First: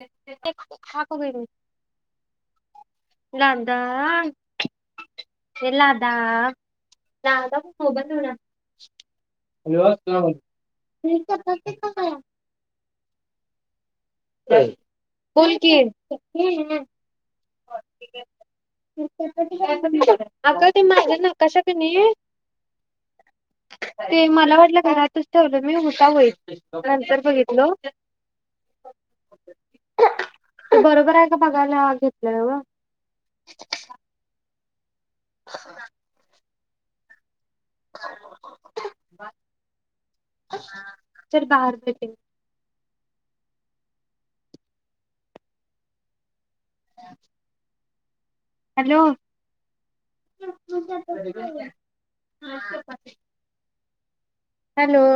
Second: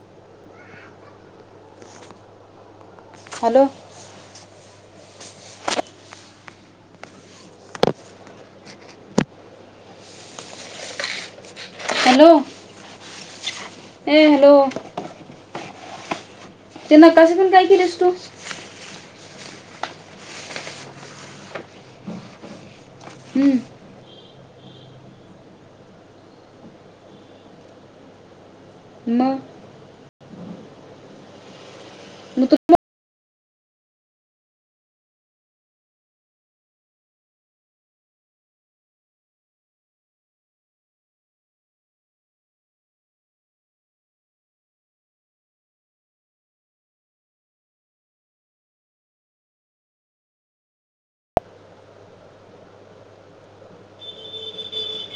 हक [inaudible] hello लाांदा हे लादा ला बन हो हॅल हॅलो ए हॅलो की. हम्म हम् ते नकाशातून काय केलं असत आग ते माझं नाकाशाका कनी. हम्म मला वाटलं घरातच ठेवलं मी उता व नंतर बघितल मग बरोबर आहे का बघायला लावा. म्ह तु [unintelligible] [inaudible] [inaudible] तर बाहेर भेटेल [inaudible] हॅलो! हॅलो!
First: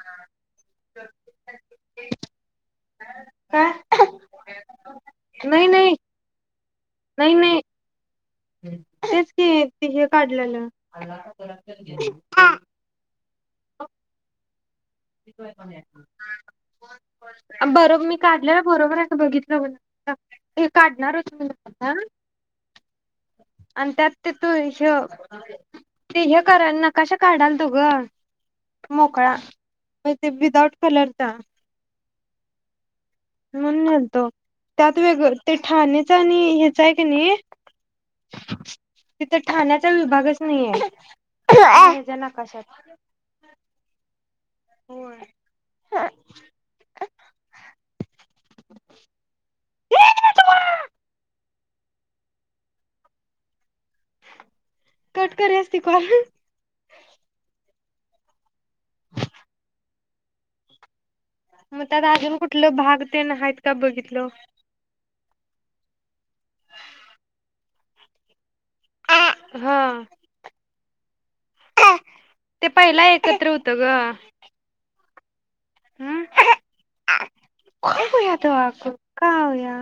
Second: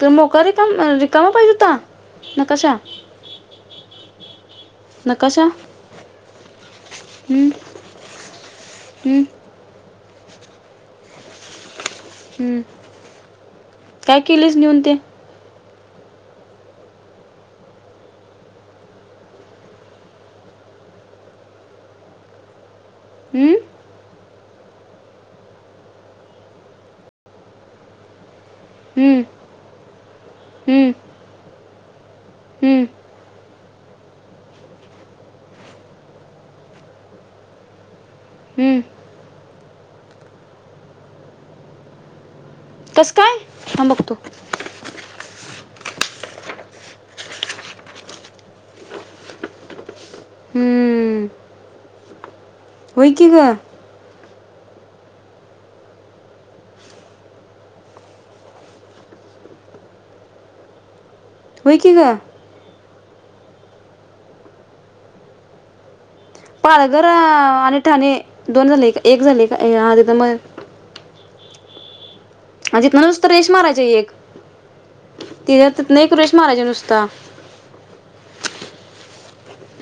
तर मोका रिका रिकामा पाहिजे, होता नकाशा काय नकाशा नाही नाही नाही हम्म, नाही हम्म, तेच की, काढलं [unintelligible] हा हम्म. काय? केलीस, नेऊन ते बर मी काढलेला बरोबर आहे काय? बघितलं मी काढणार होतो, [unintelligible] हम्म, आणि त्यात ते तू हे ते हे कराय नकाशा काढालतो गं हम्म, मोकळा ते विदाउट हम्म, कलर चा हम्म, म्हणून नेलतो, त्यात वेगळं ते ठाण्याच आणि हेचा हाय, किनही हम्म. तिथं ठाण्याचा विभागचं नाहीये नाकाशात कसं काय? हां बघतो. [unintelligible] हम्म! होय, की गं! कटकरी असते कॉल होय मग की त्यात ग अजून कुठलं भाग तेन आहेत, का बघितलो. पालघर आणि ठाणे दोन झाले, का एक झाले का हा आधी तर मग [unintelligible] [unintelligible] पहिला नुसंत रेष एकत्र होतं मारायची, ग एक [inaudible] तिथ तिथन एक हम्म रेष मारायची नुसता, [unintelligible] का हो या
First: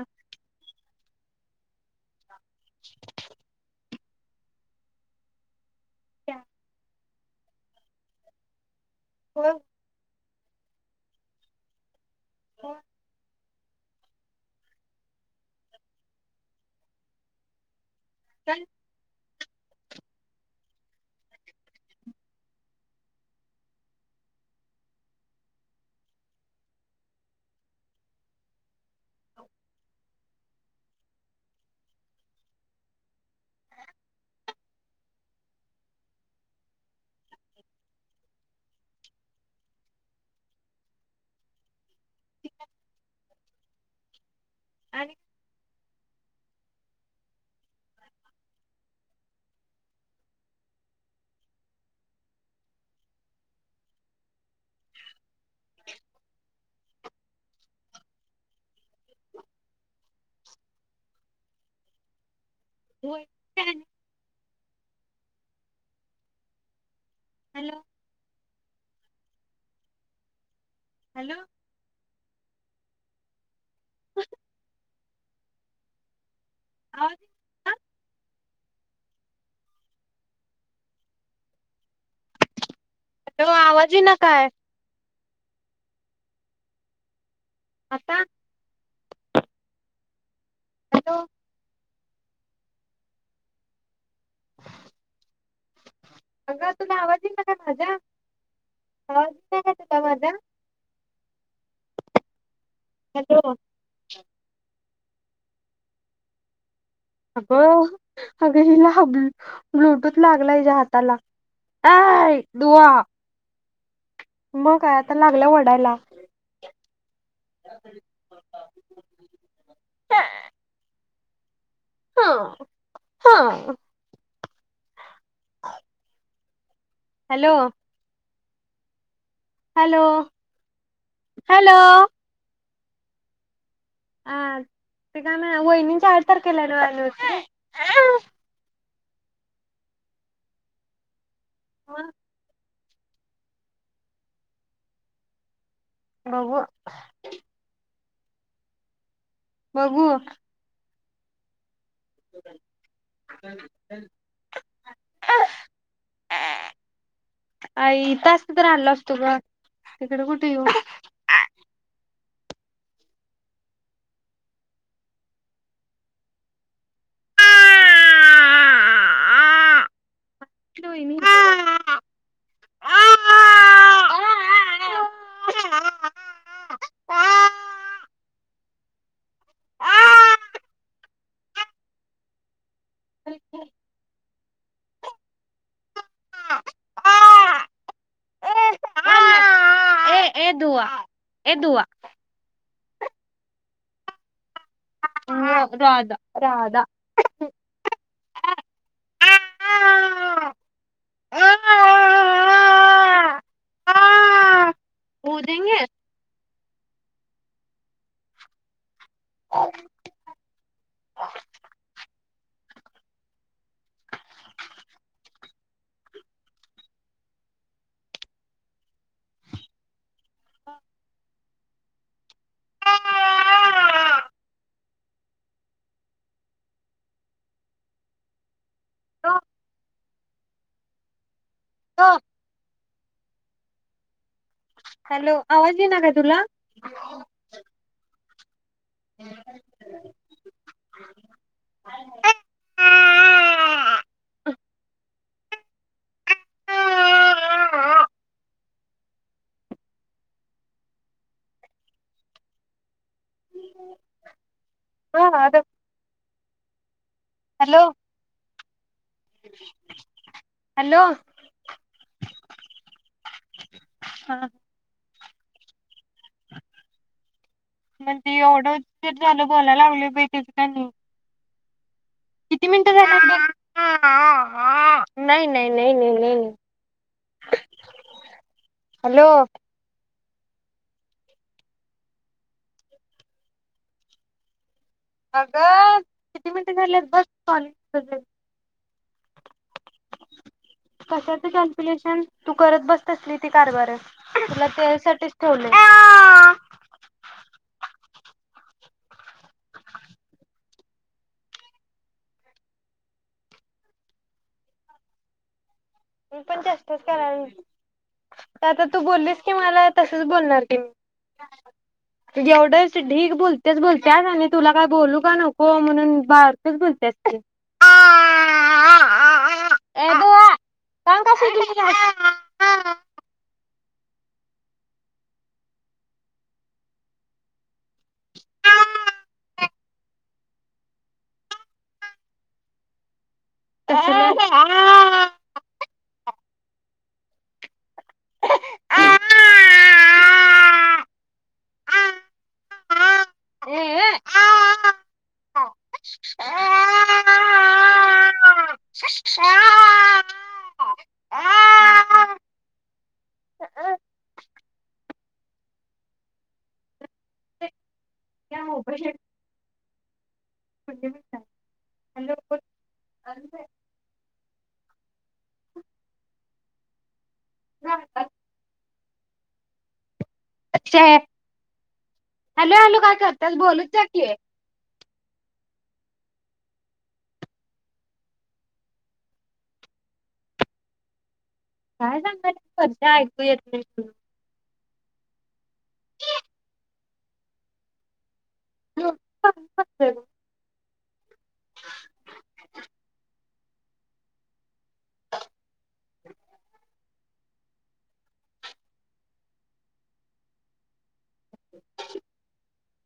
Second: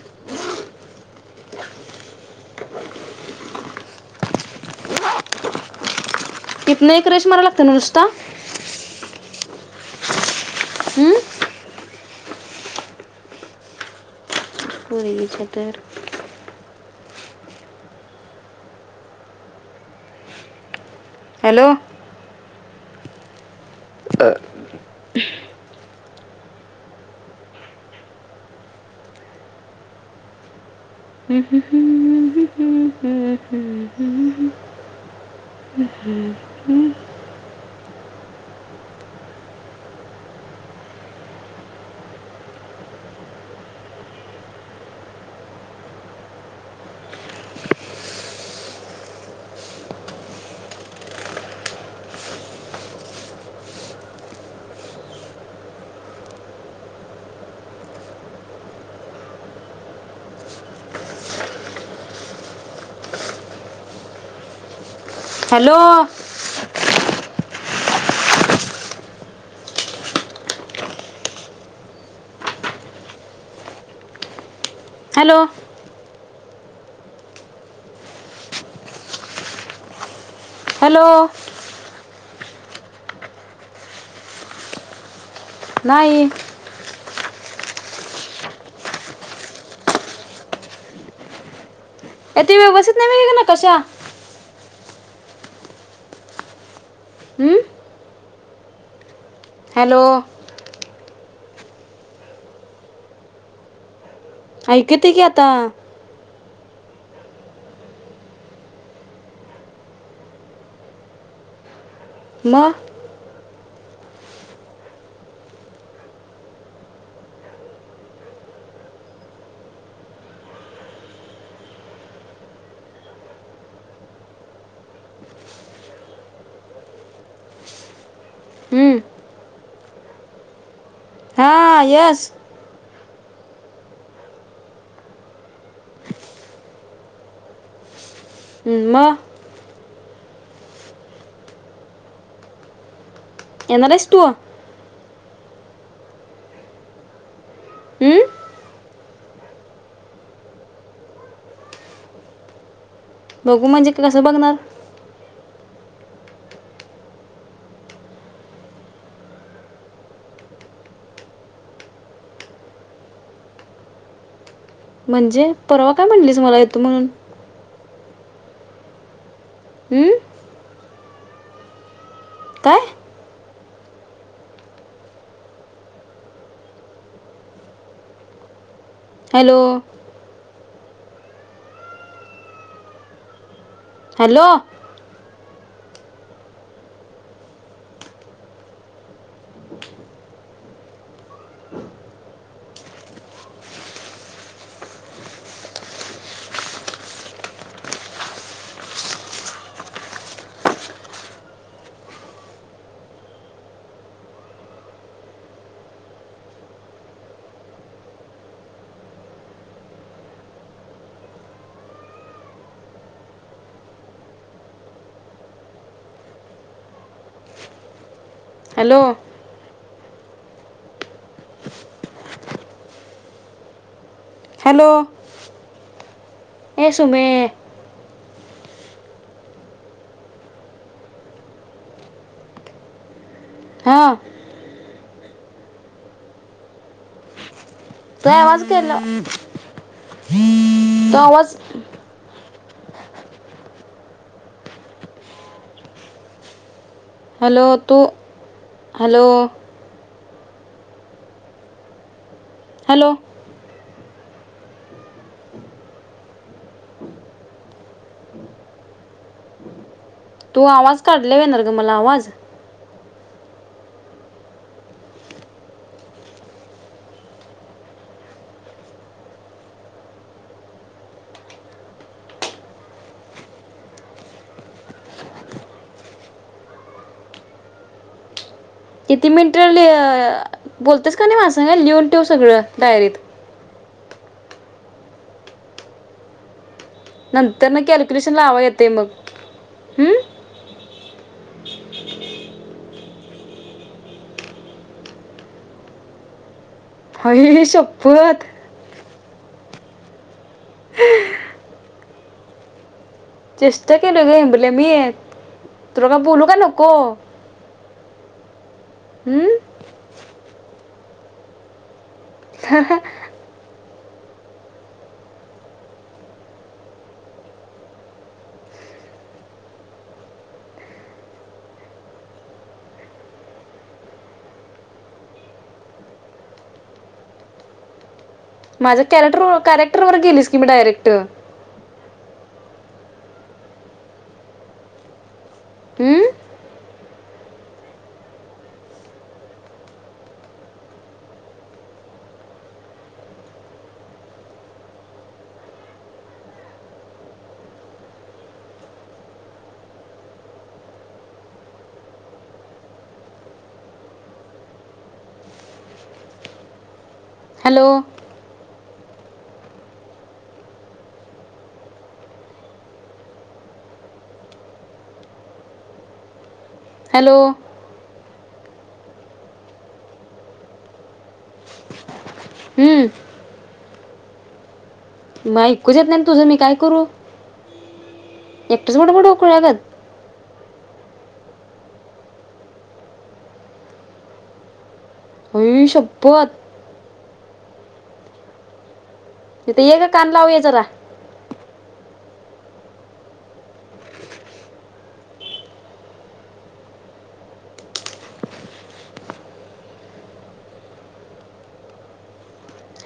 [inaudible] [inaudible] तिथन एक रेष मारला लागत्या नव्ह नुसता, [unintelligible] हम्म! [unintelligible] [unintelligible] तर. [inaudible] हॅलो. [inaudible] हो आणि. [inaudible] हॅलो. हॅलो. हॅलो. [inaudible] हॅलो. आवाज [unintelligible] हॅलो. हॅलो आवाज इना काय? नाई. आता हॅलो. ये ते व्यवस्थित नाई वय ग नताशा? अगग अं. आवाज येईना का तुला हॅलो. माझा? हॅलो. ऐकू येतय की आता अग अग हिला हब्लू ब्लूटूथ लागला हिच्या हाताला. अय मग दुवा म काय आता लागल्या वडायला. हं हं. हा हॅलो. हं. हॅलो. हा हॅलो. यस ह ते का नाय वहीनिंचीं आठ तारखेला हाय नव एनिवर्सरी? म. म. एनार हाइस तू? बघू. हं? बघू. हम बघू म्हणजे कसं बघणार? आईथ असत तर आलो असतो ग तिकड कुठ येऊ? म्हणजे परवा काय म्हणलीस मला येतो म्हणून. हं? काय [inaudible] हॅलो. हॅलो. ए ए दुवा ए दुवा. हा राधा राधा. आ आ आ आ आ. बुदेंगे [inaudible] हॅलो. हॅलो ए सुमे. अह. हा. हॅलो आवाज येई नाय काय तुला? येतोय आवाज [unintelligible] तो आवाज हॅलो तू हॅलो हॅलो. हा [unintelligible] हॅलो. [inaudible] तू आवाज हॅलो काढल्यावर येणार ग मला आवाज. हा. म्हणजे एवढं उशीर झालं बोलायला लागलं त्याच काय नाही. किती मिनिटं झालीत बघ. नाही नाही नाही नाही नाही नाही हॅलो किती मिनट झालीय बोलतेस का नाही माझ्या संग लिहून ठेव सगळं डायरीत. अग किती मिनट नंतर न कॅल्क्युलेशन लावा येत ते मग हम्म. कशाच कॅल्क्युलेशन तू करत बसत तसली ती कारभार तुला त्यासाठीच ठेवलय. आई शप्पत. [inaudible] चेष्टा केलोय ग हेमल्या मी. तुला काय मी बोलू का पण नको चेष्टाच करायला आता तू बोललीस हम्म की मला तस तूच बोलणार की मी एवढच ढीग बोल तेच बोलत्यास आणि तुला काही बोलू का नको. म्हणून बारकच बोलत्यास की आ आ आ आ ए दुआ [unintelligible] माझ्या कॅरेक्ट कॅरेक्टर वर गेलीस की म डायरेक्ट हम्म [unintelligible] [unintelligible] हॅलो. [unintelligible] Hello [unintelligible] hello. हा काय. [unintelligible] हॅलो हॅलो हम्म काय करत्यास बोलू [unintelligible] म ऐकूच येत नाही तुझं मी काय करू एकटच बडबडू खुळ्यागत काय सांगालीस वर्षा ऐकू येत नाही म्हणून? आई शप्पत. म्हणून इथं ये ग कान लावये जरा [inaudible]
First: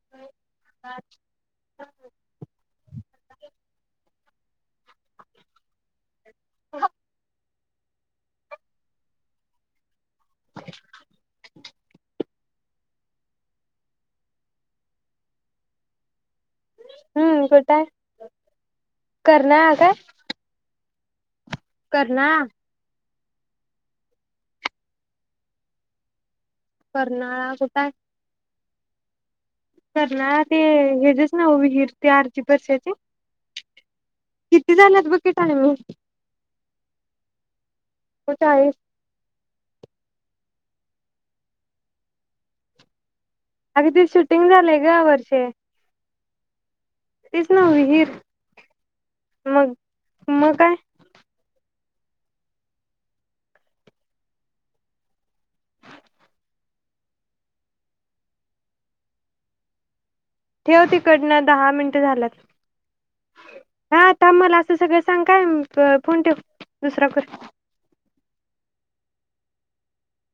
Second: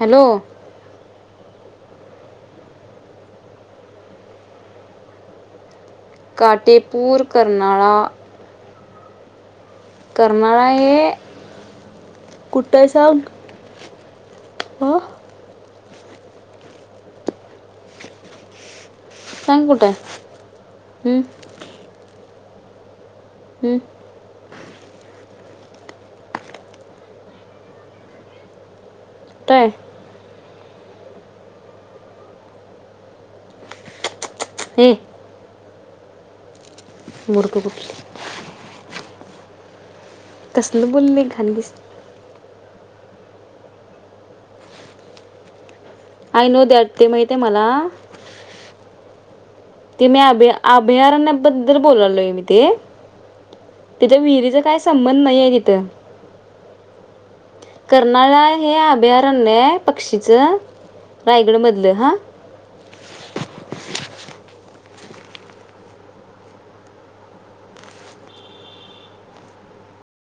हॅलो. काटीपुर करना करणा ये. कुठे स हम्म. हम्म कुठाय. करना सांग ह कुठं का. आहे हं? करनाळा. हं? कर्नाळा कुठ हाय. कुठं आहे करणळा ते हजच ना विहीर ते आरती बर्शाचे किती हे झालेत बघकी. [unintelligible] [unintelligible] चाळीस. कसलं बोलणे खाल्लीस. अग ते शूटिंग झालंय ग या वर्षी. I know that. ते माहित आहे मला मग ते मी मग अभया काय अभयारण्य पण बोलालोय मी ते तिच्या विहिरीचा काही संबंध नाहीय ईथ. कर्नाळा हे अभयारण्ये शिच ठेव तिकडनं रायगड दहा मधलं मिनिटं हा. झाल्यात. हा थांब मला असं सगळं सांग काय फोन ठेव दुसराया क